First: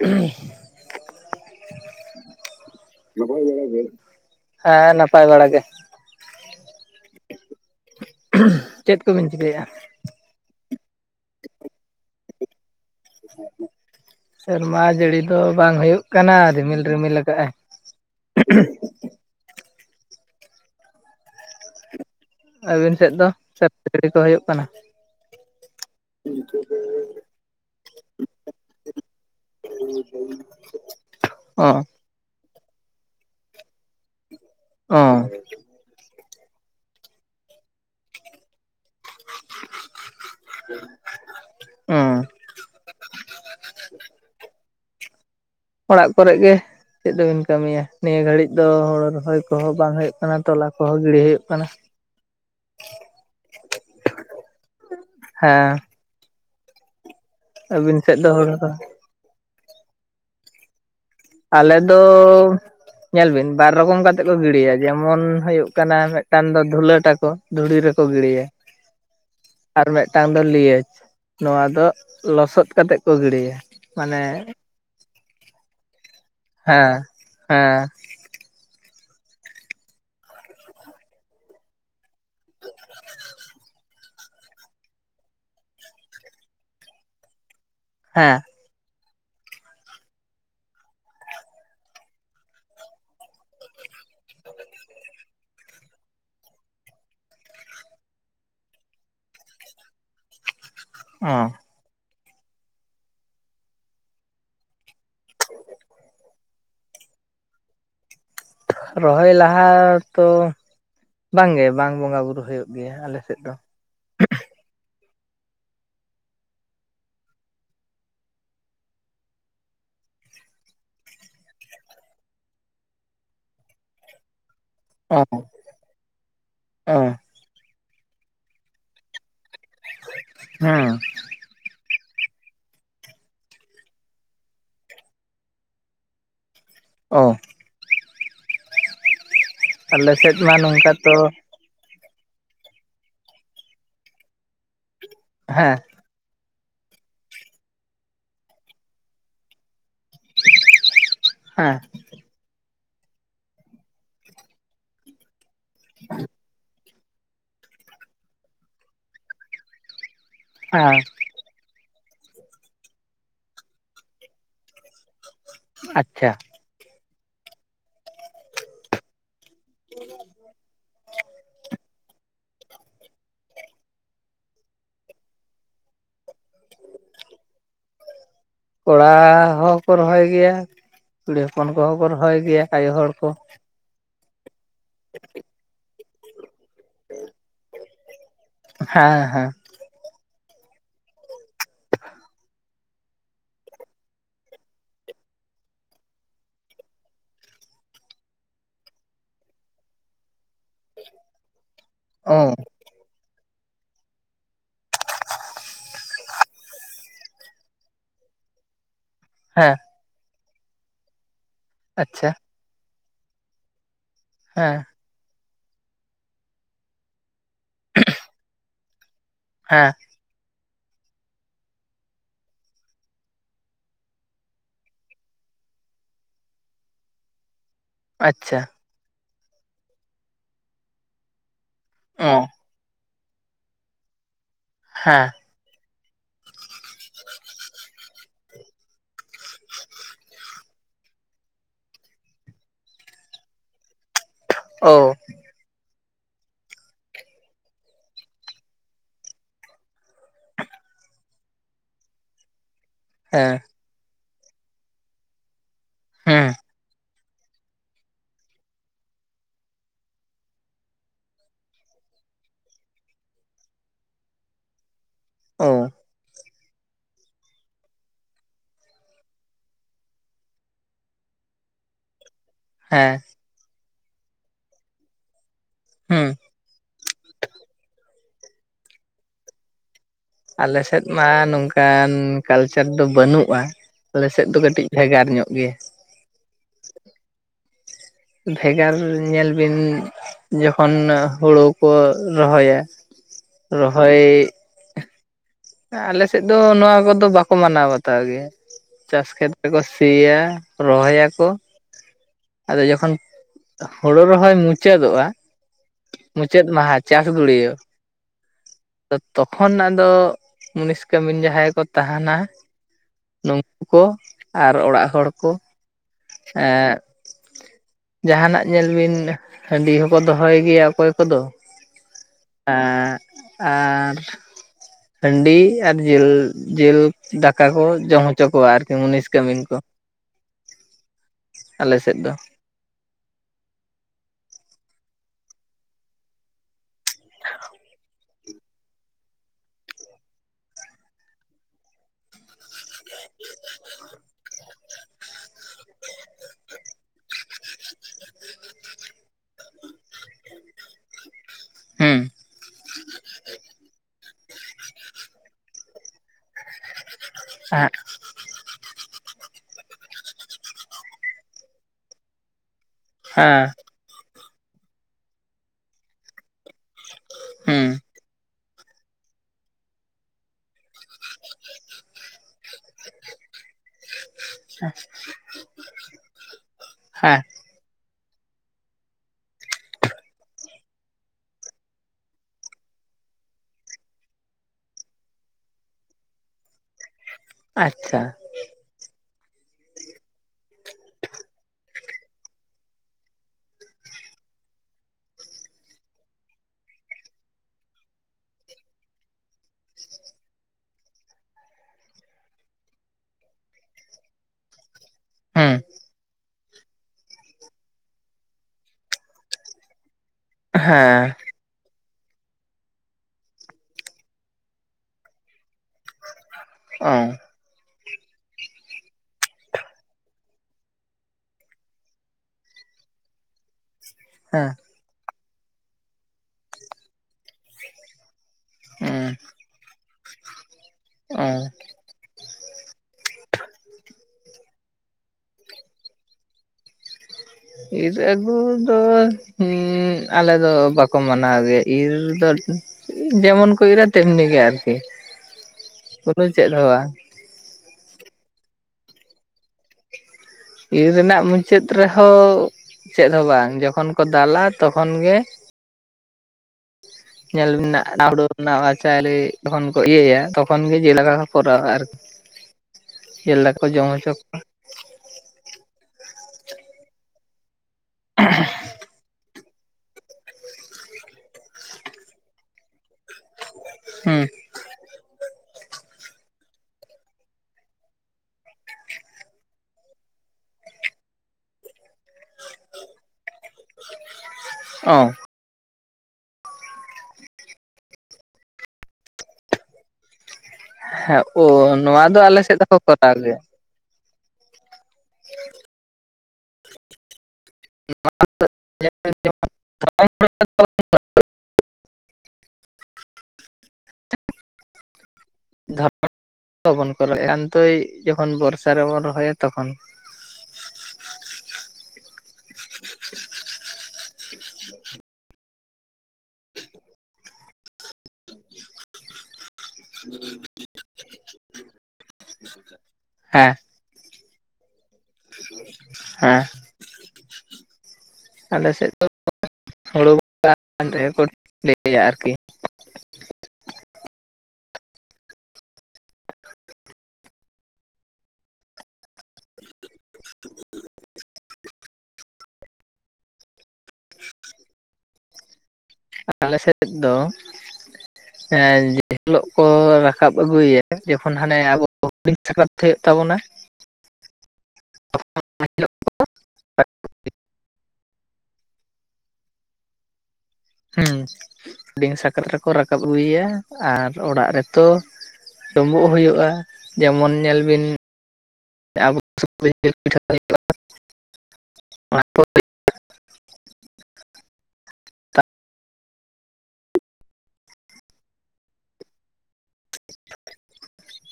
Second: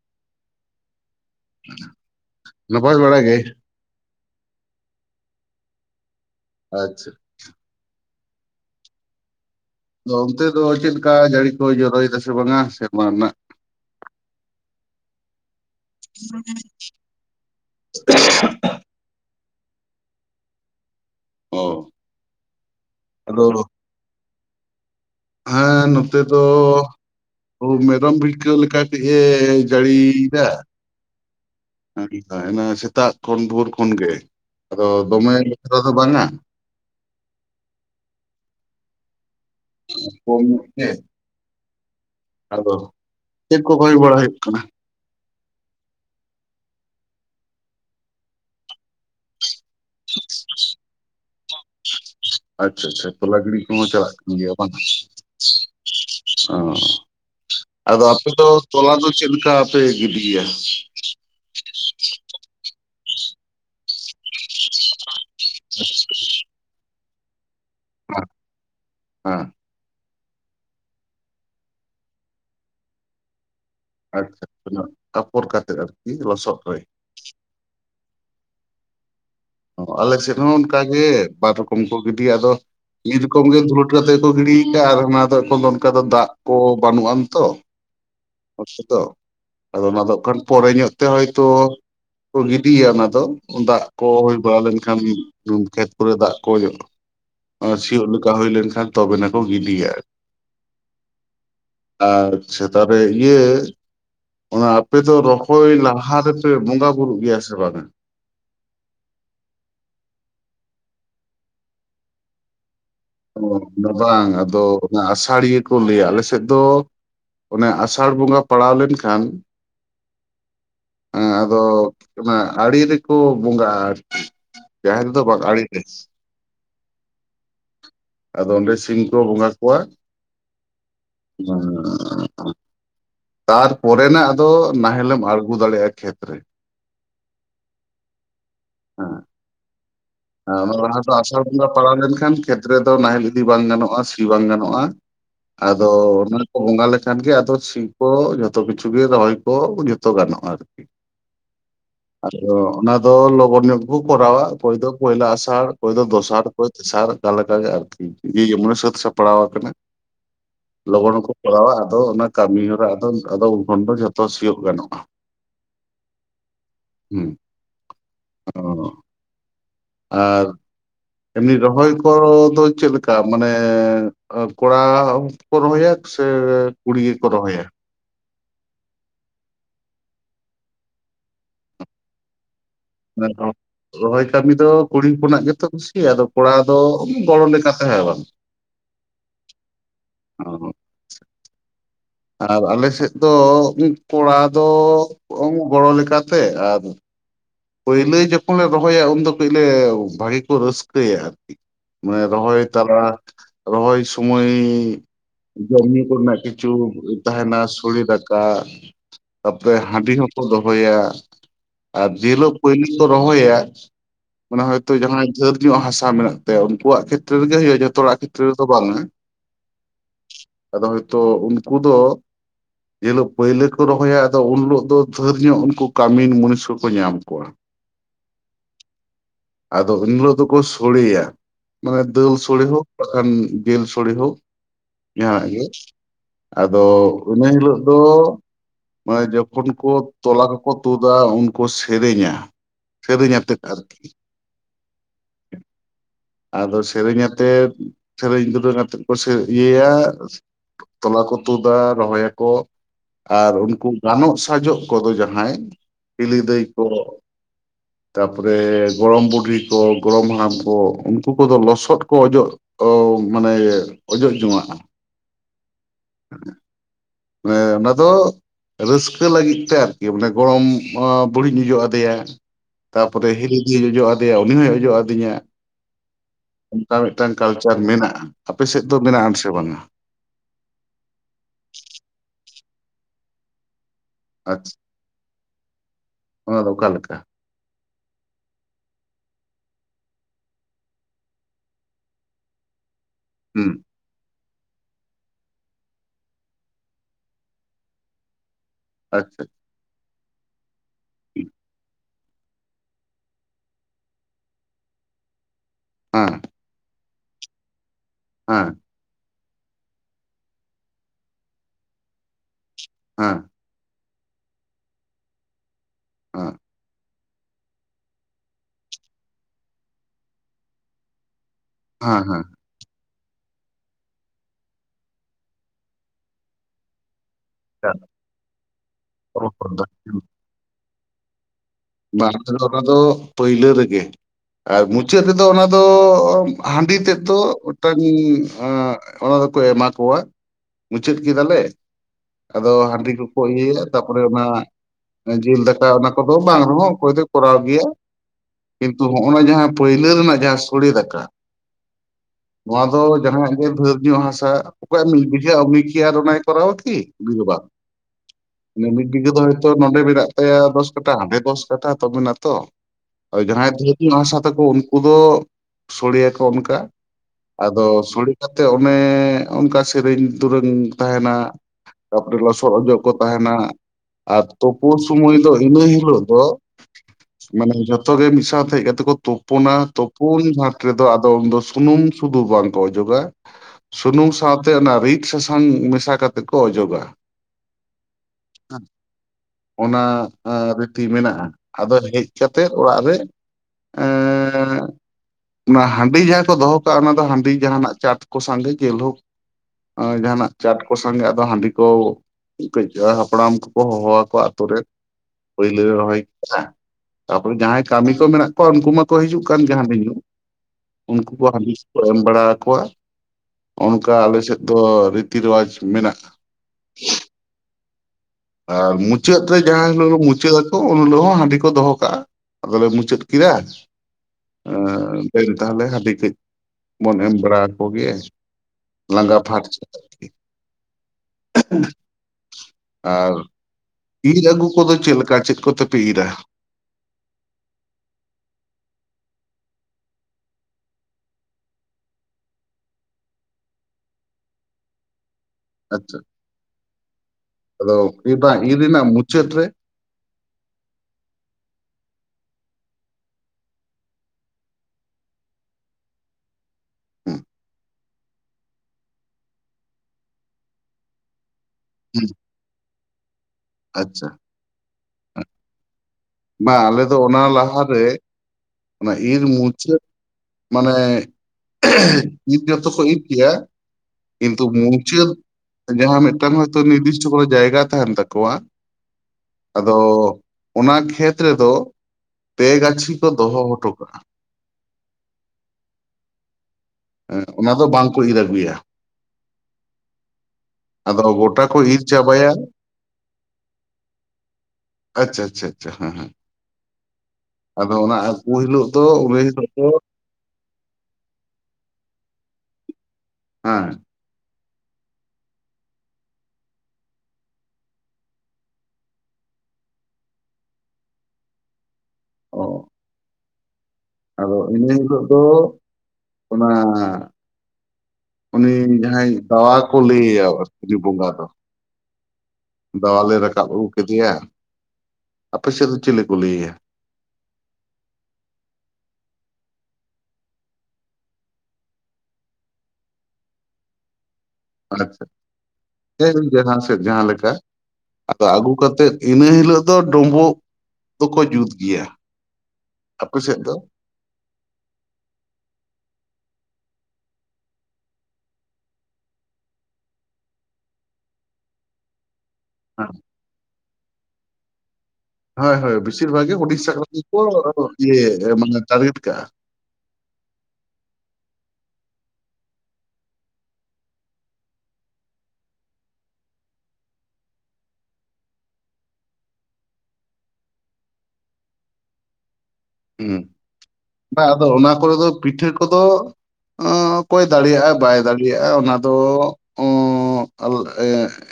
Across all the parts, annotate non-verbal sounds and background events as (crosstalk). ᱦᱸ (unintelligible) (inaudible) ᱱᱟᱯᱟᱭ ᱵᱟᱲᱟ ᱜᱮ? ᱦᱮᱸ, ᱱᱟᱯᱟᱭ ᱵᱟᱲᱟ ᱜᱮ᱾ ᱟᱪᱪᱷᱟ, (unintelligible) ᱪᱮᱫ ᱠᱚᱵᱤᱱ ᱪᱤᱠᱟᱹᱭᱮᱜᱼᱟ? ᱫᱚ ᱚᱱᱛᱮ ᱫᱚ ᱪᱮᱫ ᱠᱟ ᱡᱟᱹᱲᱤ ᱠᱚᱭ ᱡᱚᱨᱚᱭᱮᱫᱟ ᱥᱮ ᱵᱟᱝᱟ? ᱥᱮ ᱥᱮᱨᱢᱟ ᱡᱟᱹᱲᱤ ᱫᱚ ᱵᱟᱝ ᱦᱩᱭᱩᱜ ᱠᱟᱱᱟ, ᱨᱤᱢᱤᱞ ᱨᱤᱢᱤᱞᱟᱠᱟᱜᱼᱟᱭ, (inaudible) ᱚ, ᱟᱹᱵᱤᱱ ᱥᱮᱫ ᱫᱚ (inaudible) ᱟᱫᱚ ᱪᱟᱠᱛᱟᱨᱤ ᱠᱚ ᱦᱩᱭᱩᱜ ᱠᱟᱱᱟ? ᱦᱮᱸ, ᱱᱚᱛᱮ ᱫᱚ ᱳ, ᱢᱮᱨᱚᱢ ᱵᱷᱤᱲᱠᱟᱹᱣ ᱞᱮᱠᱟ ᱠᱮᱦᱮ ᱡᱟᱹᱲᱤᱭ ᱫᱟ᱾ ᱛᱷᱩᱦ ᱚ, (inaudible) ᱥᱮᱛᱟᱜ ᱠᱷᱚᱱ ᱵᱷᱳᱨ ᱠᱷᱚᱱ ᱜᱮ ᱟᱫᱚ ᱚ ᱫᱚᱢᱮ (inaudible) ᱵᱟᱠᱷᱨᱟ ᱫᱚ ᱵᱟᱝᱟ, ᱵᱞ ᱚᱸ (inaudible) ᱟᱫᱚ, ᱪᱮᱫ ᱠᱚ ᱠᱟᱹᱢᱤ ᱵᱟᱲᱟ ᱦᱩᱭᱩᱜ ᱠᱟᱱᱟ? ᱚᱲᱟᱜ ᱠᱚᱨᱮ ᱜᱮ ᱾ ᱪᱮᱫ ᱫᱚᱵᱤᱱ ᱠᱟᱹᱢᱤᱭᱟ? ᱱᱤᱭᱟᱹ ᱜᱷᱟᱹᱲᱤᱡ ᱫᱚ ᱦᱩᱲᱩ ᱨᱚᱦᱚᱭ ᱠᱚᱦᱚᱸ ᱵᱟᱝ ᱦᱩᱭᱩᱜ ᱠᱟᱱᱟ ᱾ ᱛᱚᱞᱟ ᱠᱚᱦᱚᱸ ᱜᱤᱰᱤ ᱦᱩᱭᱩᱜ ᱠᱟᱱᱟ ᱾ ᱟᱪᱪᱷᱟ ᱟᱪᱪᱷᱟ ᱾ ᱛᱚᱞᱟ ᱜᱤᱲᱤ ᱠᱚᱦᱚᱸ ᱪᱟᱞᱟᱜ ᱠᱟᱱ ᱜᱮᱭᱟ ᱵᱟᱝ? ᱦᱮᱸ ᱚᱸᱻ ᱾ ᱟᱹᱵᱤᱱ ᱟᱫᱚ ᱥᱮᱫ ᱟᱯᱮ ᱫᱚ ᱦᱳᱲᱳ ᱛᱚᱞᱟ ᱫᱚ ᱪᱮᱫᱞᱮᱠᱟ ᱯᱮ ᱜᱤᱰᱤᱭᱟ? ᱟᱞᱮ ᱫᱚ ᱧᱮᱞ ᱵᱤᱱ ᱵᱟᱨ ᱨᱚᱠᱚᱢ ᱠᱟᱛᱮᱫ ᱠᱚ ᱜᱤᱰᱤᱭᱟ ᱾ ᱡᱮᱢᱚᱱ ᱦᱩᱭᱩᱜ ᱠᱟᱱᱟ ᱢᱤᱫᱴᱟᱱ ᱫᱚ ᱫᱷᱩᱞᱟᱹᱴᱟᱠᱚ, ᱫᱷᱩᱲᱤ ᱨᱮᱠᱚ ᱜᱤᱲᱤᱭᱟ ᱦᱮᱸ ᱾ ᱟᱨ ᱢᱤᱫᱴᱟᱝ ᱫᱚ ᱞᱤᱭᱟᱹᱡᱽ, ᱱᱚᱣᱟ ᱫᱚ ᱞᱚᱥᱚᱫ ᱠᱟᱛᱮᱫ ᱠᱚ ᱜᱤᱲᱤᱭᱟ ᱾ ᱟᱪᱪᱷᱟ ᱟᱪᱪᱷᱟ ᱾ ᱟᱯᱷᱚᱨ ᱠᱟᱛᱮᱫ ᱟᱨᱠᱤ ᱞᱚᱥᱚᱫ ᱨᱮ ᱦᱮᱸ ᱦᱮᱸ ᱾ ᱟᱞᱮ ᱥᱮᱫ ᱦᱚᱸ ᱚᱱᱠᱟᱜ ᱜᱮ ᱵᱟᱨ ᱨᱚᱠᱚᱢ ᱠᱚ ᱜᱤᱰᱤᱭᱟ ᱾ ᱟᱫᱚ ᱢᱤᱫ ᱨᱚᱠᱚᱢ ᱜᱮ ᱫᱷᱩᱞᱟᱹᱴ ᱫᱩᱫ ᱠᱟᱛᱮ ᱠᱚ ᱜᱤᱲᱤᱭ ᱠᱟᱜᱼᱟ ᱟᱨ ᱚᱱᱟ ᱫᱚ ᱮᱠᱷᱚᱱ ᱫᱚ ᱚᱱᱠᱟ ᱫᱟᱜ ᱠᱚ ᱵᱟᱹᱱᱩᱜ ᱟᱱᱛᱚ ᱾ ᱦᱮᱸ ᱾ ᱦᱟᱥᱚ ᱫᱚᱜ ᱾ ᱟᱫᱚ ᱚᱱᱟ ᱫᱚ ᱦᱟᱜ ᱠᱷᱟᱱ ᱯᱚᱨᱮ ᱧᱚᱜ ᱛᱮ ᱦᱚᱭᱛᱳ ᱠᱚ ᱜᱤᱰᱤᱭᱟ ᱚᱱᱟ ᱫᱚ ᱾ ᱫᱟᱜ ᱠᱚ ᱦᱩᱭ ᱵᱟᱲᱟ ᱞᱮᱱᱠᱷᱟᱱ ᱩᱸ ᱠᱷᱮᱛ ᱠᱚᱨᱮ ᱫᱟᱜ ᱠᱚ ᱦᱳᱭᱳᱜ ᱟᱨ ᱥᱤᱭᱳᱜ ᱞᱮᱠᱟ ᱦᱩᱭ ᱞᱮᱱᱠᱷᱟᱱ ᱛᱚᱵᱮᱱᱟ ᱠᱚ ᱜᱤᱰᱤᱭᱟ ᱾ ᱚᱸ ᱟᱪᱪᱷᱟ ᱛᱟᱵᱮ ᱤᱭᱟᱹ ᱚᱱᱟ ᱟᱯᱮ ᱫᱚ ᱨᱚᱦᱚᱭ ᱞᱟᱦᱟ ᱨᱮᱯᱮ ᱵᱚᱸᱜᱟ ᱵᱩᱨᱩᱜ ᱜᱮᱭᱟ ᱥᱮ ᱵᱟᱝᱼᱟ? ᱨᱚᱦᱚᱭ ᱞᱟᱦᱟ ᱛᱚᱻ ᱵᱟᱝᱜᱮ ᱵᱟᱝ ᱵᱚᱸᱜᱟ ᱵᱩᱨᱩ ᱦᱩᱭᱩᱜ ᱜᱮᱭᱟ ᱟᱞᱮ ᱚ ᱫᱚ ᱵᱟᱝ ᱟᱫᱚ ᱚᱱᱟ ᱟᱥᱟᱲᱤᱭᱟᱹ ᱠᱚ ᱞᱟᱹᱭᱟ ᱾ ᱟᱞᱮ ᱥᱮᱫ ᱫᱚ ᱚᱱᱮ ᱟᱥᱟᱲ ᱵᱚᱸᱜᱟ ᱯᱟᱲᱟᱣ ᱞᱮᱱᱠᱷᱟᱱ ᱦᱮᱸ ᱟᱫᱚ ᱚᱱᱟ ᱟᱲᱮ ᱨᱮᱠᱚ ᱵᱚᱸᱜᱟᱜᱼᱟ ᱟᱨᱠᱤ ᱡᱟᱦᱮᱨ ᱫᱚ ᱵᱟᱝ ᱟᱲᱮ ᱨᱮ ᱾ ᱮᱸ ᱟᱫᱚ ᱚᱸᱰᱮ ᱥᱤᱢ ᱠᱚ ᱵᱚᱸᱜᱟ ᱠᱚᱣᱟ ᱾ ᱦᱮᱸ ᱵᱟᱝ ᱟᱻ ᱛᱟᱨᱯᱚᱨᱮ ᱱᱟᱜ ᱟᱫᱚ ᱱᱟᱦᱮᱞᱮᱢ ᱟᱬᱜᱩ ᱫᱟᱲᱮᱭᱟᱜᱼᱟ ᱠᱷᱮᱛ ᱨᱮ ᱾ ᱚ ᱦᱮᱸ ᱟᱞᱮ ᱥᱮᱫ ᱢᱟ ᱟᱨ ᱚᱱᱟ ᱱᱚᱝᱠᱟ ᱞᱟᱦᱟ ᱫᱚ ᱛᱚ ᱟᱥᱟᱲ ᱵᱚᱸᱜᱟ ᱯᱟᱲᱟᱣ ᱞᱮᱱᱠᱷᱟᱱ ᱠᱷᱮᱛ ᱨᱮᱫᱚ ᱱᱟᱦᱮᱞ ᱤᱫᱤ ᱵᱟᱝ ᱜᱟᱱᱚᱜᱼᱟ, ᱥᱤ ᱵᱟᱝ ᱜᱟᱱᱚᱜᱼᱟ ᱾ ᱦᱮᱸ ᱟᱫᱚ ᱚᱱᱟ ᱵᱚᱸᱜᱟ ᱞᱮᱠᱷᱟᱱ ᱜᱮ ᱟᱫᱚ ᱥᱤ ᱠᱚ, ᱡᱚᱛᱚ ᱠᱤᱪᱷᱩ ᱜᱮ ᱨᱚᱦᱚᱭ ᱠᱚ, ᱡᱚᱛᱚ ᱜᱟᱱᱚᱜᱼᱟ ᱟᱨᱠᱤ ᱾ ᱦᱮᱸ ᱟᱫᱚ ᱚᱱᱟ ᱫᱚ ᱞᱚᱜᱚᱱ ᱧᱚᱜ ᱜᱮᱠᱚ ᱠᱚᱨᱟᱣᱟ ᱾ ᱚᱠᱚᱭ ᱫᱚ ᱯᱚᱭᱞᱟ ᱟᱥᱟᱲ, ᱚᱠᱚᱭ ᱫᱚ ᱫᱚᱥᱟᱨ ᱚᱠᱚᱭ ᱛᱮᱥᱟᱨ ᱚᱱᱠᱟ ᱞᱮᱠᱟᱜᱮ ᱟᱨᱠᱤ ᱡᱮᱢᱚᱱᱮ ᱥᱟᱹᱛ ᱥᱟᱯᱲᱟᱣ ᱟᱠᱟᱱᱟ ᱾ ᱦᱮᱸ ᱞᱚᱜᱚᱱ ᱦᱚᱸᱠᱚ ᱠᱚᱨᱟᱣᱟ ᱾ ᱟᱫᱚ ᱚᱱᱟ ᱠᱟᱹᱢᱤ ᱦᱚᱨᱟ ᱟᱫᱚ ᱟᱫᱚ ᱩᱱᱠᱷᱚᱱ ᱫᱚ ᱡᱷᱚᱛᱚ ᱥᱤᱭᱳᱜ ᱜᱟᱱᱚᱜᱼᱟ ᱾ ᱟᱪᱪᱷᱟ ᱦᱩᱸ ᱚᱻ ᱟᱨ ᱮᱢᱱᱤ ᱨᱚᱦᱚᱭ ᱠᱚᱫᱚ ᱪᱮᱫ ᱞᱮᱠᱟ ᱢᱟᱱᱮ ᱚ ᱠᱚᱲᱟ ᱦᱚᱠᱚ ᱨᱚᱦᱚᱭᱟ ᱥᱮ ᱠᱩᱲᱤ ᱜᱮᱠᱚ ᱨᱚᱦᱚᱭᱟ? ᱠᱚᱲᱟ ᱦᱚᱠᱚ ᱨᱚᱦᱚᱭ ᱜᱮᱭᱟ, ᱠᱩᱲᱤ ᱦᱚᱯᱚᱱ ᱠᱚᱦᱚᱸ ᱠᱚ ᱨᱚᱦᱚᱭ ᱜᱮᱭᱟ ᱾ ᱢᱟᱱᱮ ᱨᱚᱦᱚᱭ ᱠᱟᱹᱢᱤ ᱫᱚ ᱠᱩᱲᱤ ᱦᱚᱯᱚᱱᱟᱜ ᱜᱮᱛᱚ ᱵᱮᱥᱤ ᱾ ᱟᱫᱚ ᱠᱚᱲᱟ ᱫᱚ ᱜᱚᱲᱚ ᱞᱮᱠᱟ ᱦᱮ ᱵᱟᱝ? ᱦᱮᱸ ᱦᱮᱸ ᱾ ᱚᱻ ᱟᱨ ᱟᱞᱮ ᱥᱮᱫ ᱫᱚ ᱩᱸ ᱠᱚᱲᱟ ᱫᱚ ᱳᱸ ᱜᱚᱲᱚ ᱞᱮᱠᱟᱛᱮ, ᱟᱨ ᱯᱟᱹᱭᱞᱟᱹ ᱡᱚᱠᱷᱚᱱ ᱞᱮ ᱨᱚᱦᱚᱭᱟ ᱩᱱᱫᱚ ᱠᱟᱹᱡ ᱞᱮ ᱵᱷᱟᱜᱤ ᱠᱚ ᱨᱟᱹᱥᱠᱟᱹᱭᱟ ᱟᱨᱠᱤ ᱢᱟᱱᱮ ᱚ ᱨᱚᱦᱚᱭ (unintelligible) ᱨᱚᱦᱚᱭ ᱥᱚᱢᱚᱭ ᱾ ᱡᱚᱢ ᱧᱩ ᱠᱚᱨᱮᱱᱟᱜ ᱠᱤᱪᱷᱩ ᱛᱟᱦᱮᱱᱟ ᱥᱚᱲᱮ ᱫᱟᱠᱟ᱾ ᱛᱟᱯᱚᱨᱮ ᱦᱮᱸ ᱦᱟᱺᱰᱤ ᱦᱚᱸᱠᱚ ᱫᱚᱦᱚᱭᱟ ᱾ ᱟᱪᱷᱟ ᱾ ᱯᱩᱭᱞᱤ ᱠᱚ ᱨᱚᱦᱚᱭᱟ, ᱢᱟᱱᱮ ᱦᱮᱸ ᱦᱚᱭᱛᱚ ᱡᱟᱦᱟᱸᱭ ᱡᱚᱛ ᱧᱚᱜ ᱦᱟᱥᱟ ᱢᱮᱱᱟᱜ ᱛᱟᱭᱟ ᱩᱱᱠᱩᱣᱟᱜ ᱠᱷᱮᱛ ᱨᱮᱜᱮ ᱦᱩᱭᱩᱜᱼᱟ ᱡᱚᱛᱚ ᱦᱚᱲᱟᱜ ᱠᱷᱮᱛ ᱨᱮᱫᱚ ᱵᱟᱝᱼᱟ ᱾ ᱦᱮᱸ ᱟᱫᱚ ᱦᱚᱭ ᱛᱚ ᱩᱱᱠᱩ ᱫᱚ ᱾ ᱡᱮᱦᱤᱞᱚᱜ ᱯᱟᱹᱭᱞᱟᱹ ᱠᱚ ᱨᱚᱦᱚᱭᱟ ᱟᱫᱚ ᱩᱱ ᱦᱤᱞᱚᱜ ᱫᱚ ᱫᱷᱤᱨ ᱧᱚᱜ ᱠᱩ ᱠᱟᱹᱢᱤ ᱢᱩᱱᱤᱥᱟ ᱠᱚ ᱧᱟᱢ ᱠᱚᱣᱟ ᱾ ᱟᱪᱷᱟ ᱾ ᱟᱫᱚ ᱮᱱᱦᱤᱞᱚᱜ ᱫᱚᱠᱚ ᱥᱚᱲᱮᱭᱟ ᱢᱟᱱᱮ ᱚ ᱫᱟᱹᱞ ᱥᱚᱲᱮ ᱦᱚ ᱵᱟᱠᱷᱟᱱ ᱡᱤᱞ ᱥᱚᱲᱮ ᱦᱚ ᱦᱮᱸ ᱡᱟᱦᱟᱱᱟᱜ ᱜᱮ ᱾ ᱟᱫᱚ ᱤᱱᱟᱹ ᱦᱤᱞᱚᱜ ᱫᱚ, ᱢᱟᱱᱮ ᱡᱚᱠᱷᱚᱱ ᱠᱚ ᱛᱚᱞᱟ ᱠᱚᱠᱚ ᱛᱩᱫᱟ ᱩᱱ ᱠᱚ ᱥᱮᱨᱮᱧᱟ ᱥᱮᱨᱮᱧ ᱟᱛᱮᱫ ᱟᱨᱠᱤ ᱳ ᱟᱫᱚ ᱥᱮᱨᱮᱧ ᱟᱛᱮᱫ ᱥᱮᱨᱮᱧ ᱫᱩᱨᱟᱹᱝ ᱟᱛᱮᱫ ᱠᱚ ᱤᱭᱟᱹᱭᱟ ᱛᱚᱞᱟ ᱠᱚ ᱛᱩᱫᱟ ᱨᱚᱦᱚᱭᱟᱠᱚ ᱾ ᱦᱮᱸ ᱟᱨ ᱩᱱᱠᱩ ᱜᱟᱱᱚᱜ ᱥᱟᱡᱚᱜ ᱠᱚᱫᱚ ᱡᱟᱦᱟᱸᱭ ᱦᱤᱞᱤ ᱦᱩᱸ ᱫᱟᱹᱭ ᱠᱚ ᱛᱟᱯᱚᱨᱮ ᱜᱚᱲᱚᱢ ᱵᱩᱰᱷᱤ ᱠᱚ ᱜᱚᱲᱚᱢ ᱦᱟᱲᱟᱢ ᱠᱚ ᱩᱱᱠᱩ ᱠᱚᱫᱚ ᱞᱚᱥᱚᱫ ᱠᱚ ᱚᱡᱚᱜ ᱢᱟᱱᱮ ᱚᱡᱚᱜ ᱡᱚᱝᱣᱟᱜᱼᱟ ᱾ ᱳᱸ ᱦᱩᱸ ᱾ ᱚᱱᱟ ᱫᱚ ᱨᱟᱹᱥᱠᱟᱹ ᱞᱟᱹᱜᱤᱫ ᱛᱮ ᱟᱨᱠᱤ ᱢᱟᱱᱮ ᱜᱚᱲᱚᱢ ᱵᱟᱹᱲᱤᱡ ᱚᱡᱚᱜ ᱟᱫᱮᱭᱟ ᱾ ᱦᱮᱸ ᱛᱟᱯᱚᱨᱮ ᱦᱤᱞᱤ ᱜᱮ ᱚᱡᱚᱜ ᱟᱫᱮᱭᱟ ᱩᱱᱤ ᱦᱚᱭ ᱚᱡᱚᱜ ᱟᱫᱤᱧᱟ ᱾ ᱦᱩᱸ ᱾ ᱚᱱᱠᱟ ᱢᱤᱫᱴᱟᱝ ᱠᱟᱞᱪᱟᱨ ᱢᱮᱱᱟᱜᱼᱟ ᱟᱯᱮ ᱥᱮᱫ ᱫᱚ ᱢᱮᱱᱟᱜ ᱟᱱ ᱥᱮ ᱵᱟᱝᱟ? ᱟᱞᱮᱥᱮᱫ ᱢᱟ ᱱᱚᱝᱠᱟᱱ ᱠᱟᱞᱪᱟᱨ ᱫᱚ ᱵᱟᱹᱱᱩᱜᱼᱟ ᱾ ᱟᱞᱮᱥᱮᱫ ᱫᱚ ᱠᱟᱹᱴᱤᱡ ᱵᱷᱮᱜᱟᱨ ᱧᱚᱜ ᱜᱮᱭᱟ ᱾ ᱚᱱᱟ ᱫᱚ ᱚᱠᱟ (inaudible) ᱵᱷᱮᱜᱟᱨ ᱧᱮᱞ ᱵᱤᱱ ᱡᱚᱠᱷᱚᱱ ᱦᱩᱲᱩ ᱠᱚ ᱨᱚᱦᱚᱭᱟ ᱦᱩᱸ ᱨᱚᱦᱚᱭ ᱟᱞᱮᱥᱮᱫ ᱫᱚ ᱱᱚᱣᱟ ᱠᱚᱫᱚ ᱵᱟᱠᱚ ᱢᱟᱱᱟᱣ ᱵᱟᱛᱟᱣ ᱜᱮᱭᱟ ᱪᱟᱥ ᱟᱪᱪᱷᱟ ᱠᱷᱮᱛ ᱨᱮᱠᱚ ᱥᱤᱭᱟ, ᱨᱚᱦᱚᱭᱟᱠᱚ ᱦᱮᱸ ᱾ ᱟᱫᱚ ᱡᱚᱠᱷᱚᱱ ᱦᱩᱲᱩ ᱨᱚᱦᱚᱭ ᱢᱩᱪᱟᱹᱫᱚᱜᱼᱟ ᱦᱮᱸ ᱢᱩᱪᱟᱹᱫ ᱢᱟᱦᱟᱸ ᱪᱟᱥ ᱜᱩᱲᱤᱭᱟ ᱦᱮᱸ ᱾ ᱛᱚᱠᱷᱚᱱ ᱟᱫᱚ ᱢᱩᱱᱤᱥ ᱠᱟᱹᱢᱤᱱ ᱡᱟᱦᱟᱸᱭ ᱠᱚ ᱛᱟᱦᱮᱱᱟ ᱾ ᱦᱮᱸ ᱾ ᱱᱩᱠᱩ ᱠᱚ ᱟᱨ ᱚᱲᱟᱜ ᱦᱚᱲ ᱠᱚ, ᱮᱸ ᱡᱟᱦᱱᱟᱜ ᱧᱮᱞ ᱵᱤᱱ ᱦᱟᱺᱰᱤ ᱦᱚᱸᱠᱚ ᱫᱚᱦᱚᱭ ᱜᱮᱭᱟ ᱚᱠᱚᱭ ᱠᱚᱫᱚ, ᱦᱮᱸ ᱦᱮᱸ ᱾ ᱮᱸ ᱟᱨ ᱦᱟᱺᱰᱤ ᱟᱨ ᱡᱤᱞ ᱡᱤᱞ ᱫᱟᱠᱟ ᱠᱚ ᱦᱮᱸ ᱡᱚᱢ ᱦᱚᱪᱚ ᱠᱚᱣᱟ ᱟᱨᱠᱤ ᱢᱩᱱᱤᱥ ᱠᱟᱹᱢᱤᱱ ᱠᱚ ᱾ ᱵᱟᱨ ᱯᱮ ᱠᱟᱴᱷᱟ ᱫᱚ ᱯᱟ. ᱭᱞᱟᱹ ᱨᱮᱜᱮ ᱾ ᱟᱨ ᱢᱩᱪᱟᱹᱫ ᱨᱮᱫᱚ ᱚᱱᱟ ᱫᱚ ᱦᱟᱺᱰᱤ ᱛᱮᱫ ᱫᱚ ᱢᱤᱫᱴᱟᱝ ᱚᱱᱟ ᱫᱚᱠᱚ ᱮᱢᱟ ᱠᱚᱣᱟ ᱢᱩᱪᱟᱹᱫ ᱠᱮᱫᱟᱞᱮ ᱟᱫᱚ ᱦᱸ ᱛᱮ ᱠᱚᱠᱚ ᱤᱭᱟᱹᱭᱟ ᱛᱟᱯᱚᱨᱮ ᱚᱱᱟ ᱡᱤᱞ ᱫᱟᱠᱟ ᱚᱱᱟ ᱠᱚᱫᱚ ᱵᱟᱝ ᱨᱮᱦᱚᱸ ᱚᱠᱚᱭ ᱫᱚ ᱠᱚᱨᱟᱣ ᱜᱮᱭᱟ ᱠᱤᱱᱛᱩ ᱱᱚᱜᱼᱚᱭ ᱱᱚᱣᱟ ᱡᱟᱦᱟᱸ ᱯᱟᱹᱭᱞᱟᱹ ᱨᱮᱱᱟᱜ ᱡᱟᱦᱟᱸ ᱥᱚᱲᱮ ᱫᱟᱠᱟ, ᱦᱩᱸ ᱱᱚᱣᱟ ᱫᱚ ᱡᱟᱦᱟᱭᱟᱜ ᱜᱮ ᱵᱷᱟᱹᱨ ᱧᱚᱜ ᱦᱟᱥᱟ ᱚᱠᱚᱭᱟᱜ ᱢᱤᱫ ᱵᱤᱜᱷᱟᱹ ᱩᱱᱤᱠᱤ ᱟᱨ ᱚᱱᱟ ᱠᱚᱨᱟᱣᱟ ᱠᱤ ᱩᱱᱤ ᱫᱚ ᱵᱟᱝ᱾ ᱦᱮᱸ ᱢᱤᱫ ᱵᱤᱜᱷᱟᱹ ᱫᱚ ᱦᱚᱭᱛᱳ ᱱᱚᱰᱮ ᱢᱮᱱᱟᱜ ᱛᱟᱭᱟ ᱫᱚᱥ ᱠᱟᱴᱟ ᱦᱟᱸᱰᱮ ᱫᱚᱥ ᱠᱟᱴᱟ ᱛᱚ ᱵᱮᱱᱟᱛᱚ ᱦᱮᱸ ᱡᱟᱦᱟᱸᱭ ᱫᱷᱮᱨᱧᱚᱜ ᱦᱟᱥᱟ ᱛᱟᱠᱚ ᱩᱱᱠᱩ ᱫᱚ ᱥᱳᱲᱮᱭ ᱟᱠᱚ ᱚᱱᱠᱟ ᱦᱩᱸ ᱟᱫᱚ ᱥᱳᱲᱮ ᱠᱟᱛᱮ ᱚᱱᱮ ᱚᱱᱠᱟ ᱥᱮᱨᱮᱧ ᱫᱩᱨᱟᱹᱝ ᱛᱟᱦᱮᱱᱟ᱾ ᱛᱟᱯᱚᱨᱮ ᱞᱚᱥᱚᱫᱚᱡᱚᱜ ᱠᱚ ᱛᱟᱦᱮᱱᱟ᱾ ᱟᱨ ᱛᱩᱯᱩ ᱥᱚᱢᱚᱭ ᱫᱚ ᱤᱱᱟᱹ ᱦᱤᱞᱳᱜ ᱫᱚ ᱦᱮᱸ ᱢᱟᱱᱮ ᱡᱷᱚᱛᱚ ᱜᱮ ᱢᱤᱫ ᱥᱟᱶ ᱦᱮᱡ ᱠᱟᱛᱮ ᱠᱚ ᱛᱩᱯᱩᱱᱟ ᱛᱩᱯᱩᱱ ᱜᱷᱟᱴ ᱨᱮᱫᱚ ᱟᱫᱚ ᱩᱱ ᱫᱚ ᱥᱩᱱᱩᱢ ᱥᱩᱫᱷᱩ ᱵᱟᱝᱠᱚ ᱚᱡᱚᱜᱟ, ᱥᱩᱱᱩᱢ ᱥᱟᱶᱛᱮ ᱚᱱᱟ ᱨᱤᱫ ᱥᱟᱥᱟᱝ ᱢᱮᱥᱟ ᱠᱟᱛᱮᱫ ᱠᱚ ᱚᱡᱚᱜᱼᱟ᱾ ᱟᱪᱪᱷᱟ ᱚᱱᱟ ᱨᱤᱫ ᱞᱟᱠᱛᱤ ᱢᱮᱱᱟᱜᱼᱟ ᱟᱫᱚ ᱦᱮᱡ ᱠᱟᱛᱮᱜ ᱚᱲᱟᱜ ᱨᱮ ᱚᱱᱟ ᱦᱟᱸᱰᱤ ᱡᱟᱦᱟᱸ ᱠᱚ ᱫᱚᱦᱚ ᱠᱟᱜᱼᱟ ᱚᱱᱟ ᱫᱚ ᱦᱟᱸᱰᱤ ᱡᱟᱦᱟᱸᱱᱟᱜ ᱪᱟᱴ ᱠᱚ ᱥᱟᱸᱜᱮ ᱡᱮᱞ ᱦᱳᱠ ᱡᱟᱦᱟᱱᱟᱜ ᱪᱟᱴ ᱠᱚ ᱥᱟᱝ ᱜᱮ ᱟᱫᱚ ᱦᱟᱸᱰᱤ ᱠᱚ ᱠᱟᱹᱡ ᱦᱟᱯᱲᱟᱢ ᱠᱚᱠᱚ ᱦᱚᱦᱚ ᱟᱠᱚᱣᱟ ᱟᱛᱳ ᱨᱮ ᱦᱩᱸ ᱯᱳᱭᱞᱳ ᱨᱚᱦᱚᱭ ᱠᱮᱫᱼᱟ ᱛᱟᱨᱯᱚᱨᱮ ᱡᱟᱦᱟᱸᱭ ᱠᱟᱹᱢᱤ ᱠᱚ ᱢᱮᱱᱟᱜ ᱠᱚᱣᱟ ᱩᱱᱠᱩ ᱢᱟᱠᱚ ᱦᱤᱡᱩᱜ ᱠᱟᱱ ᱦᱟᱸᱰᱤ ᱧᱩ, ᱦᱮᱸ ᱩᱱᱠᱩ ᱠᱚ (unintelligible) ᱠᱚ ᱮᱢ ᱵᱟᱲᱟ ᱟᱠᱚᱣᱟ, ᱚᱱᱠᱟ ᱟᱞᱮ ᱥᱮᱫ ᱫᱚ ᱨᱤᱛᱤ ᱨᱮᱣᱟᱡᱽ ᱢᱮᱱᱟᱜᱼᱟ᱾ ᱚ ᱟᱨ ᱢᱩᱪᱟᱹᱫ ᱨᱮ ᱡᱟᱦᱟᱸ ᱦᱤᱞᱳᱜ ᱢᱩᱪᱟᱹᱫ ᱟᱠᱚ ᱩᱱ ᱦᱤᱞᱳᱜ ᱦᱚᱸ ᱦᱟᱸᱰᱤ ᱠᱚ ᱫᱚᱦᱚ ᱠᱟᱜᱼᱟ᱾ ᱟᱫᱚᱞᱮ ᱢᱩᱪᱟᱹᱫ ᱠᱮᱫᱟ᱾ ᱦᱮᱸ ᱫᱮᱱ ᱛᱟᱦᱚᱞᱮ ᱦᱟᱹᱰᱤ ᱠᱟᱹᱡ ᱵᱚᱱ ᱮᱢ ᱵᱟᱲᱟ ᱠᱚᱜᱮ, ᱞᱟᱸᱜᱟ ᱦᱮᱸ ᱯᱷᱟᱨᱪᱟ (unintelligible) ᱚᱸ ᱟᱨ ᱤᱨ ᱟᱹᱜᱩ ᱠᱚᱫᱚ ᱪᱮᱫ ᱞᱮᱠᱟ ᱪᱮᱫ ᱠᱚᱛᱮᱯᱮ ᱤᱨᱟ? ᱤᱨ ᱟᱹᱜᱩ ᱫᱚ ᱟᱞᱮ ᱫᱚ ᱵᱟᱠᱚ ᱢᱟᱱᱟᱣ ᱜᱮᱭᱟ ᱤᱨᱫᱚ, ᱡᱮᱢᱚᱱ ᱠᱚ ᱤᱨᱟ ᱛᱮᱢᱱᱤᱜ ᱜᱮ ᱟᱨᱠᱤ ᱟᱪᱪᱷᱟ ᱠᱳᱱᱳ ᱪᱮᱫ ᱦᱚᱸ ᱵᱟᱝ᱾ (inaudible) ᱤᱨ ᱨᱮᱱᱟᱜ ᱢᱩᱪᱟᱹᱫ ᱨᱮᱦᱚᱸ ᱪᱮᱫ ᱦᱚᱸ ᱵᱟᱝ ᱡᱚᱠᱷᱚᱱ ᱠᱚ ᱫᱟᱞᱟ ᱛᱚᱠᱷᱚᱱ ᱜᱮ, ᱦᱩᱸ ᱧᱮᱞ ᱢᱮᱱᱟᱜ ᱦᱩᱲᱩ ᱨᱮᱱᱟᱜ ᱪᱟᱣᱞᱮ ᱡᱚᱠᱷᱚᱱ ᱠᱚ ᱤᱭᱟᱹᱭᱟ ᱛᱚᱠᱷᱚᱱ ᱜᱮ ᱡᱮᱞᱮᱠᱟ (inaudible) ᱠᱚᱨᱟᱣ ᱟᱨ ᱦᱩᱸ, ᱡᱮᱞ ᱫᱟᱠᱟ ᱡᱚᱢ ᱟᱪᱪᱷᱟ ᱦᱚᱪᱚ ᱵᱟᱝ ᱟᱞᱮ ᱫᱚ ᱚᱱᱟ ᱞᱟᱦᱟᱨᱮ ᱚᱱᱟ ᱤᱨ ᱢᱩᱪᱟᱹᱫ ᱢᱟᱱᱮ ᱤᱨ ᱡᱚᱛᱚ ᱠᱚ ᱤᱨ ᱜᱮᱭᱟ᱾ ᱦᱩᱸ ᱠᱤᱱᱛᱩ ᱢᱩᱪᱟᱹᱫ ᱡᱟᱦᱟᱸ ᱢᱤᱫᱴᱟᱝ ᱦᱚᱭᱛᱚ ᱱᱤᱨᱫᱤᱥᱴᱚ ᱠᱚᱱᱚ ᱡᱟᱭᱜᱟ ᱛᱟᱦᱮᱱ ᱛᱟᱠᱚᱣᱟ, ᱟᱫᱚ ᱚᱱᱟ ᱠᱷᱮᱛ ᱨᱮᱫᱚ ᱯᱮ ᱜᱟᱹᱪᱷᱤ ᱠᱚ ᱫᱚᱦᱚ ᱦᱚᱴᱚ ᱠᱟᱜᱼᱟ᱾ ᱚ ᱦᱩᱸ ᱚᱱᱟ ᱫᱚ ᱵᱟᱝᱠᱚ ᱤᱨ ᱟᱜᱩᱭᱟ᱾ ᱟᱫᱚ ᱦᱮᱸ ᱜᱚᱴᱟ ᱳ ᱠᱚ ᱤᱨ ᱱᱚᱣᱟ ᱫᱚ ᱪᱟᱵᱟᱭᱟ ᱟᱞᱮ ᱥᱮᱫ ᱫᱚᱠᱚ ᱠᱚᱨᱟᱣ ᱜᱮᱭᱟ ᱟᱪᱪᱷᱟ ᱟᱪᱪᱷᱟ ᱟᱪᱪᱷᱟ ᱦᱮᱸ ᱦᱮᱸ ᱟᱫᱚ ᱚᱱᱟ ᱟᱜᱩ ᱦᱤᱞᱳᱜ ᱫᱚ ᱩᱱ ᱦᱤᱞᱳᱜ ᱫᱚ (unintelligible) ᱦᱮᱸ (unintelligible) ᱡᱚᱠᱷᱚᱱ ᱵᱚᱨᱥᱟ ᱨᱮᱵᱚᱱ ᱨᱚᱦᱚᱭᱟ ᱛᱚᱠᱷᱚᱱ ᱚ ᱾ ᱟᱫᱚ ᱤᱱᱟᱹ ᱦᱤᱞᱳᱜ ᱫᱚ ᱚᱱᱟ ᱩᱱᱤ ᱡᱟᱦᱟᱸᱭ ᱯᱟᱣᱟᱣ ᱠᱩᱞᱤᱭᱮᱭᱟ ᱩᱱᱤ ᱵᱚᱸᱜᱟ ᱫᱚ, ᱫᱟᱣᱟᱞ ᱨᱟᱠᱟᱵ ᱦᱮᱸ ᱟ ᱠᱮᱫᱮᱭᱟ ᱟᱯᱮ ᱥᱮᱫ ᱫᱚ ᱪᱮᱞᱮ ᱠᱚ ᱞᱮᱭᱮ ᱦᱮᱸ ᱭᱟ ᱾ ᱟᱞᱮ ᱥᱮᱫ ᱫᱚ ᱦᱩᱲᱩ (inaudible) ᱵᱚᱸᱜᱟ ᱨᱮ ᱠᱚ ᱞᱟᱹᱭᱟ ᱟᱨᱠᱤ ᱾ ᱟᱪᱪᱷᱟ, ᱦᱮ ᱜᱚᱝᱠᱮ ᱡᱟᱦᱟ ᱥᱮᱫ ᱡᱟᱦᱟᱸ ᱞᱮᱠᱟ ᱾ ᱟᱫᱚ ᱟᱹᱜᱩ ᱠᱟᱛᱮᱫ ᱤᱱᱟᱹ ᱦᱤᱞᱟᱹᱜ ᱫᱚ ᱰᱳᱢᱵᱳᱜ ᱫᱚᱠᱚ ᱡᱩᱛ ᱜᱮᱭᱟ ᱾ ᱟᱯᱮ ᱥᱮᱫ ᱫᱚ? ᱟᱞᱮ ᱥᱮᱫ ᱫᱚ ᱮᱸ ᱡᱮ ᱦᱤᱞᱳᱜ ᱠᱚ ᱨᱟᱠᱟᱵ ᱟᱹᱜᱩᱭᱭᱟ ᱡᱚᱠᱷᱚᱱ ᱦᱟᱱᱮ ᱟᱵᱚ ᱦᱩᱰᱤᱝ ᱥᱟᱠᱨᱟᱛ ᱦᱮᱸ, ᱦᱩᱭᱩᱜ ᱛᱟᱵᱚᱱᱟ ᱾ ᱦᱳᱭ ᱦᱳᱭ, ᱵᱮᱥᱤᱨ ᱵᱷᱟᱜᱽ ᱜᱮ ᱦᱩᱰᱤᱝ ᱥᱟᱠᱨᱟᱛ ᱜᱮᱠᱚ ᱤᱭᱟᱹ ᱢᱟᱱᱮ ᱴᱟᱨᱜᱮᱴ ᱠᱟᱜᱼᱟ ᱾ ᱦᱮᱸ, ᱰᱩᱰᱤᱝ ᱥᱟᱠᱨᱟᱛ ᱨᱮᱠᱚ ᱨᱟᱠᱟᱵ ᱟᱹᱜᱩᱭᱮᱭᱟ ᱟᱨ ᱚᱲᱟᱜ ᱨᱮᱛᱚ ᱰᱩᱵᱩᱜ ᱦᱩᱭᱩᱜᱼᱟ ᱡᱮᱢᱚᱱ ᱧᱮᱞ ᱵᱤᱱ ᱟᱵᱚ (unintelligible) ᱦᱩᱸ, ᱵᱟ ᱟᱫᱚ ᱚᱱᱟ ᱠᱚᱨᱮ ᱫᱚ ᱯᱤᱴᱷᱟᱹ ᱠᱚᱫᱚ ᱚᱸᱻ ᱚᱠᱚᱭ ᱫᱟᱲᱮᱭᱟᱜ-ᱟ ᱵᱟᱭ ᱫᱟᱲᱮᱭᱟᱜ-ᱟ ᱚᱱᱟ ᱫᱚ ᱚᱸᱻ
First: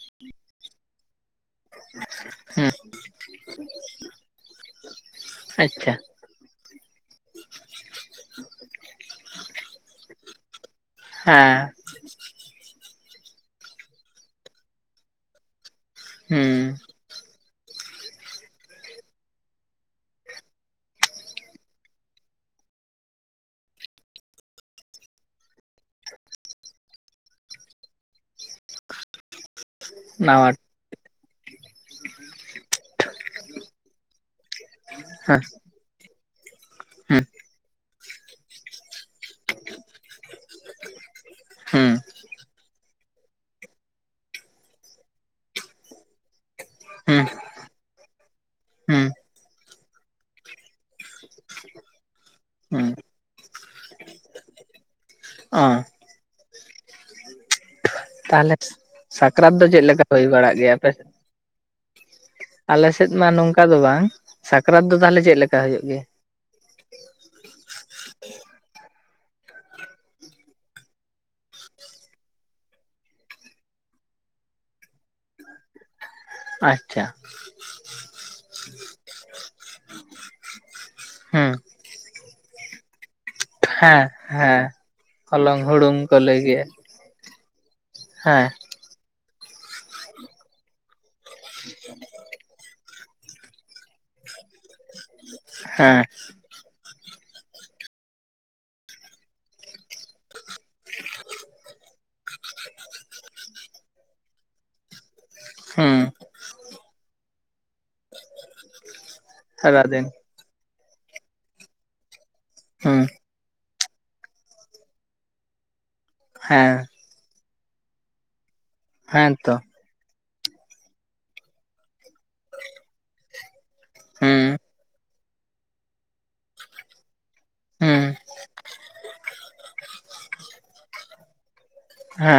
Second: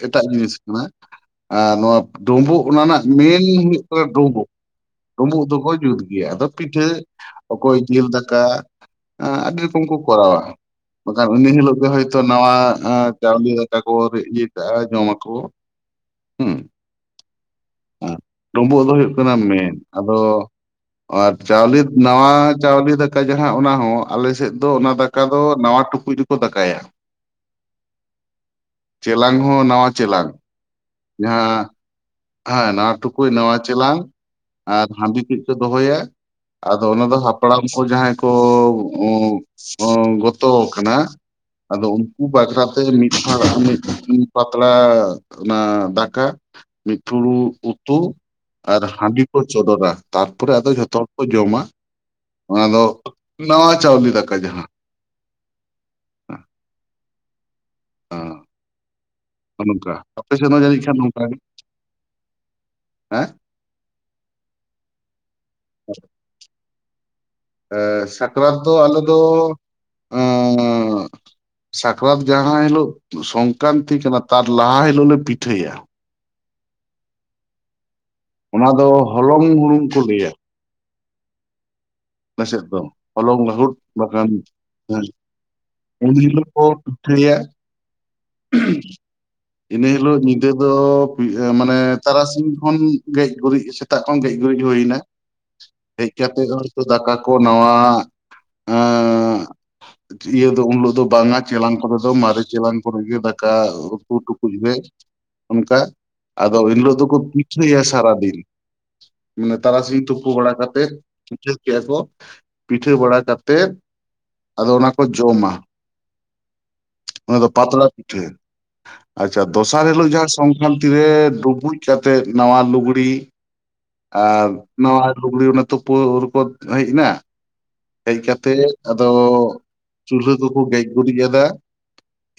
ᱮᱴᱟᱜ ᱡᱤᱱᱤᱥ ᱠᱟᱱᱟ ᱾ ᱟᱨ ᱱᱚᱣᱟ ᱰᱩᱸᱵᱩᱜ ᱦᱩᱸ ᱚᱱᱟ ᱨᱮᱱᱟᱜ ᱢᱮᱱ ᱦᱩᱭᱩᱜ ᱠᱟᱱᱟ ᱰᱩᱸᱵᱩ ᱰᱩᱸᱵᱩ ᱫᱚᱠᱚ ᱟᱪᱪᱷᱟ ᱡᱩᱛ ᱜᱮᱭᱟ, ᱟᱫᱚ ᱯᱤᱴᱷᱟᱹ ᱚᱠᱚᱭ ᱡᱤᱞ ᱫᱟᱠᱟ, ᱟᱸ ᱟᱹᱰᱤ ᱨᱚᱠᱚᱢ ᱠᱚ ᱠᱚᱨᱟᱣᱟ ᱾ ᱵᱟᱠᱷᱟᱱ ᱩᱱ ᱦᱮᱸ ᱦᱤᱞᱳᱜ ᱜᱮ ᱦᱳᱭᱛᱳ ᱱᱟᱣᱟ ᱪᱟᱣᱞᱮ ᱫᱟᱠᱟ ᱠᱚ ᱤᱭᱟᱹ ᱠᱟᱜ-ᱟ, ᱡᱚᱢᱟᱠᱚ ᱾ ᱦᱩᱸ ᱾ ᱰᱩᱢᱵᱩᱜ ᱫᱚ ᱦᱩᱭᱩᱜ ᱠᱟᱱᱟ ᱢᱮᱱ, ᱟᱫᱚ ᱟᱨ ᱪᱟᱣᱞᱮ ᱱᱟᱣᱟ ᱪᱟᱣᱞᱮ ᱫᱟᱠᱟ ᱡᱟᱦᱟᱸ ᱚᱱᱟ ᱦᱚᱸ ᱟᱞᱮᱥᱮᱫ ᱫᱚ ᱚᱱᱟ ᱫᱟᱠ ᱚᱠᱟ ᱫᱚ ᱱᱟᱣᱟ ᱴᱩᱠᱩᱡ ᱨᱮᱠᱚ ᱫᱟᱠᱟᱭᱟ ᱾ (inaudible) ᱪᱮᱞᱟᱝ ᱦᱚᱸ ᱱᱟᱣᱟ ᱪᱮᱞᱟᱝ ᱱᱟᱣᱟ ᱡᱟᱦᱟᱸ ᱦᱮᱸ ᱱᱟᱣᱟ ᱴᱩᱠᱩᱡ, ᱱᱟᱣᱟ ᱪᱮᱞᱟᱝ ᱟᱨ ᱦᱟᱺᱰᱤ ᱠᱩ ᱦᱮᱸ ᱠᱚ ᱫᱚᱦᱚᱭᱟ ᱟᱫᱚ ᱚᱱᱟ ᱫᱚ ᱦᱩᱸ ᱦᱟᱯᱲᱟᱢ ᱠᱚ ᱡᱟᱦᱟᱸᱭ ᱟᱸ ᱜᱚᱛᱚ ᱠᱟᱱᱟ ᱟᱫᱚ ᱦᱩᱸ ᱩᱱᱠᱩ ᱵᱟᱠᱷᱨᱟ ᱛᱮ ᱢᱤᱫᱷᱟ (inaudible) ᱢᱤᱫ ᱯᱟᱛᱲᱟ ᱚᱱᱟ ᱫᱟᱠᱟ ᱦᱩᱸ ᱢᱤᱫᱯᱷᱩᱬᱩ ᱩᱛᱩ ᱟᱨ ᱦᱩᱸ ᱦᱟᱺᱰᱤ ᱠᱚ ᱪᱚᱰᱚᱨᱟ ᱾ ᱛᱟᱨᱯᱚᱨᱮ ᱟᱫᱚ ᱡᱷᱚᱛᱚ ᱦᱚᱲ ᱠᱚ ᱡᱚᱢᱟ ᱚᱱᱟ ᱫᱚ ᱦᱩᱸ ᱱᱟᱣᱟ ᱪᱟᱣᱞᱮ ᱫᱟᱠᱟ ᱡᱟᱦᱟᱸ ᱾ ᱚ ᱾ ᱛᱟᱦᱞᱮ ᱥᱟᱠᱨᱟᱛ ᱫᱚ ᱦᱚᱸ ᱪᱮᱫ ᱞᱮᱠᱟ ᱱᱚᱝᱠᱟ ᱦᱩᱭ ᱟᱯᱮ ᱥᱮᱫ ᱵᱟᱲᱟᱜ ᱦᱚᱸ ᱜᱮᱭᱟ ᱡᱟᱹᱱᱤᱡ ᱟᱯᱮ ᱠᱷᱟᱱ ᱥᱮᱫ? ᱱᱚᱝᱠᱟ ᱜᱮ ᱟᱞᱮᱥᱮᱫ ᱢᱟ ᱦᱮᱸ ᱱᱚᱝᱠᱟ ᱫᱚ ᱵᱟᱝ ᱥᱟᱠᱨᱟᱛ ᱫᱚ ᱛᱟᱦᱚᱞᱮ ᱪᱮᱫ ᱞᱮᱠᱟ ᱦᱩᱭᱩᱜ ᱜᱮᱭᱟ? ᱮᱸ ᱥᱟᱠᱨᱟᱛ ᱫᱚ ᱟᱞᱮ ᱫᱚ, ᱚᱸᱻ ᱥᱟᱠᱨᱟᱛ ᱡᱟᱦᱟᱸ ᱦᱤᱞᱳᱜ ᱥᱚᱝᱠᱨᱟᱱᱛᱤ ᱠᱟᱱᱟ ᱛᱟᱨ ᱞᱟᱦᱟ ᱦᱤᱞᱳᱜ ᱞᱮ ᱯᱤᱴᱷᱟᱹᱭᱟ ᱾ ᱟᱪᱪᱷᱟ ᱾ ᱚᱱᱟ ᱫᱚ ᱦᱚᱞᱚᱝ ᱦᱩᱲᱩᱝ ᱠᱚ ᱞᱟᱹᱭᱟ ᱾ ᱦᱮᱸ ᱾ ᱟᱯᱮ ᱥᱮᱫ ᱫᱚ? ᱦᱚᱞᱚᱝ ᱞᱟᱹᱦᱩᱫ ᱦᱮᱸ ᱵᱟᱠᱷᱟᱱ, ᱦᱮᱸ ᱦᱮ ᱦᱚᱞᱚᱝ ᱦᱩᱲᱩᱝ ᱩᱱ ᱞᱟᱹᱭ ᱦᱤᱞᱳᱜ ᱠᱚ ᱜᱮᱭᱟ ᱯᱤᱴᱷᱟᱹᱭᱟ ᱾ ᱦᱮᱸ ᱾ ᱤᱱᱟᱹ ᱦᱤᱞᱳᱜ ᱧᱤᱫᱟᱹ ᱫᱚ ᱢᱟᱱᱮ ᱛᱟᱨᱟᱥᱤᱧ ᱠᱷᱚᱱ ᱜᱮᱡ ᱜᱩᱨᱤᱡ ᱥᱮᱛᱟᱜ ᱠᱷᱚᱱ ᱜᱮᱡ ᱜᱩᱨᱤᱡ ᱦᱩᱭᱱᱟ, ᱦᱮᱸ ᱦᱮᱡ ᱠᱟᱛᱮ ᱩᱛᱩ ᱫᱟᱠᱟ ᱠᱚ ᱱᱟᱣᱟ ᱮᱸᱻ ᱤᱭᱟᱹ ᱫᱚ ᱩᱱ ᱦᱤᱞᱳ ᱫᱚ ᱵᱟᱝᱟ ᱪᱮᱞᱟᱝ ᱠᱚᱨᱮ ᱫᱚ ᱢᱟᱨᱮ ᱪᱮᱞᱟᱝ ᱠᱚᱨᱮ ᱜᱮ ᱫᱟᱠᱟ ᱩᱛᱩ ᱴᱩᱠᱩᱡ ᱨᱮ ᱚᱱᱠᱟ ᱦᱩᱸ ᱟᱫᱚ ᱮᱱᱦᱤᱞᱳᱜ ᱫᱚᱠᱚ ᱯᱤᱴᱷᱟᱹᱭᱟ ᱥᱟᱨᱟ ᱫᱤᱱ ᱾ ᱢᱟᱱᱮ ᱛᱟᱨᱟᱥᱤᱧ ᱥᱟᱨᱟᱫᱤᱱ ᱛᱩ ᱛᱩᱯᱩ ᱵᱟᱲᱟ ᱠᱟᱛᱮ ᱯᱤᱴᱷᱟᱹ ᱠᱮᱜ-ᱟ ᱠᱚ ᱯᱤᱴᱷᱟᱹ ᱦᱩᱸ ᱵᱟᱲᱟ ᱠᱟᱛᱮᱫ ᱟᱫᱚ ᱚᱱᱟ ᱠᱚ ᱡᱚᱢᱟ ᱾ ᱦᱮᱸ ᱾ ᱯᱟᱛᱲᱟ ᱯᱤᱴᱷᱟᱹ, ᱦᱮᱸ ᱟᱪᱪᱷᱟ ᱛᱚ ᱫᱚᱥ ᱫᱚᱥᱟᱨ ᱦᱤᱞᱳᱜ ᱡᱟᱦᱟᱸ ᱥᱚᱝᱠᱨᱟᱱᱛᱤ ᱨᱮ ᱰᱩᱵᱩᱡ ᱠᱟᱛᱮᱫ ᱱᱟᱣᱟ ᱞᱩᱜᱲᱤ ᱟᱨ ᱦᱩᱸ ᱦᱩᱸ ᱱᱟᱣᱟ ᱞᱩᱜᱽᱲᱤ ᱚᱱᱟ ᱛᱩᱯᱳ ᱨᱮ ᱠᱚ ᱦᱮᱡ ᱮᱱᱟ ᱦᱮᱸ ᱦᱮᱡ ᱠᱟᱛᱮ ᱟᱫᱚ ᱪᱩᱞᱦᱟᱹ ᱠᱚᱠᱚ ᱜᱮᱡ ᱜᱩᱨᱤᱡ ᱟᱫᱟ ᱾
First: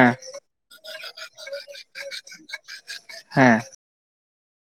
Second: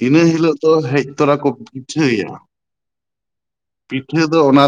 ᱤᱱᱟᱹ ᱦᱤᱞᱳᱜ ᱫᱚ ᱦᱮᱡ ᱛᱚᱨᱟ ᱠᱚ ᱯᱤᱴᱷᱟᱹᱭᱟ ᱾ ᱦᱮᱸ ᱾ ᱯᱤᱴᱷᱟᱹ ᱫᱚ ᱚᱱᱟ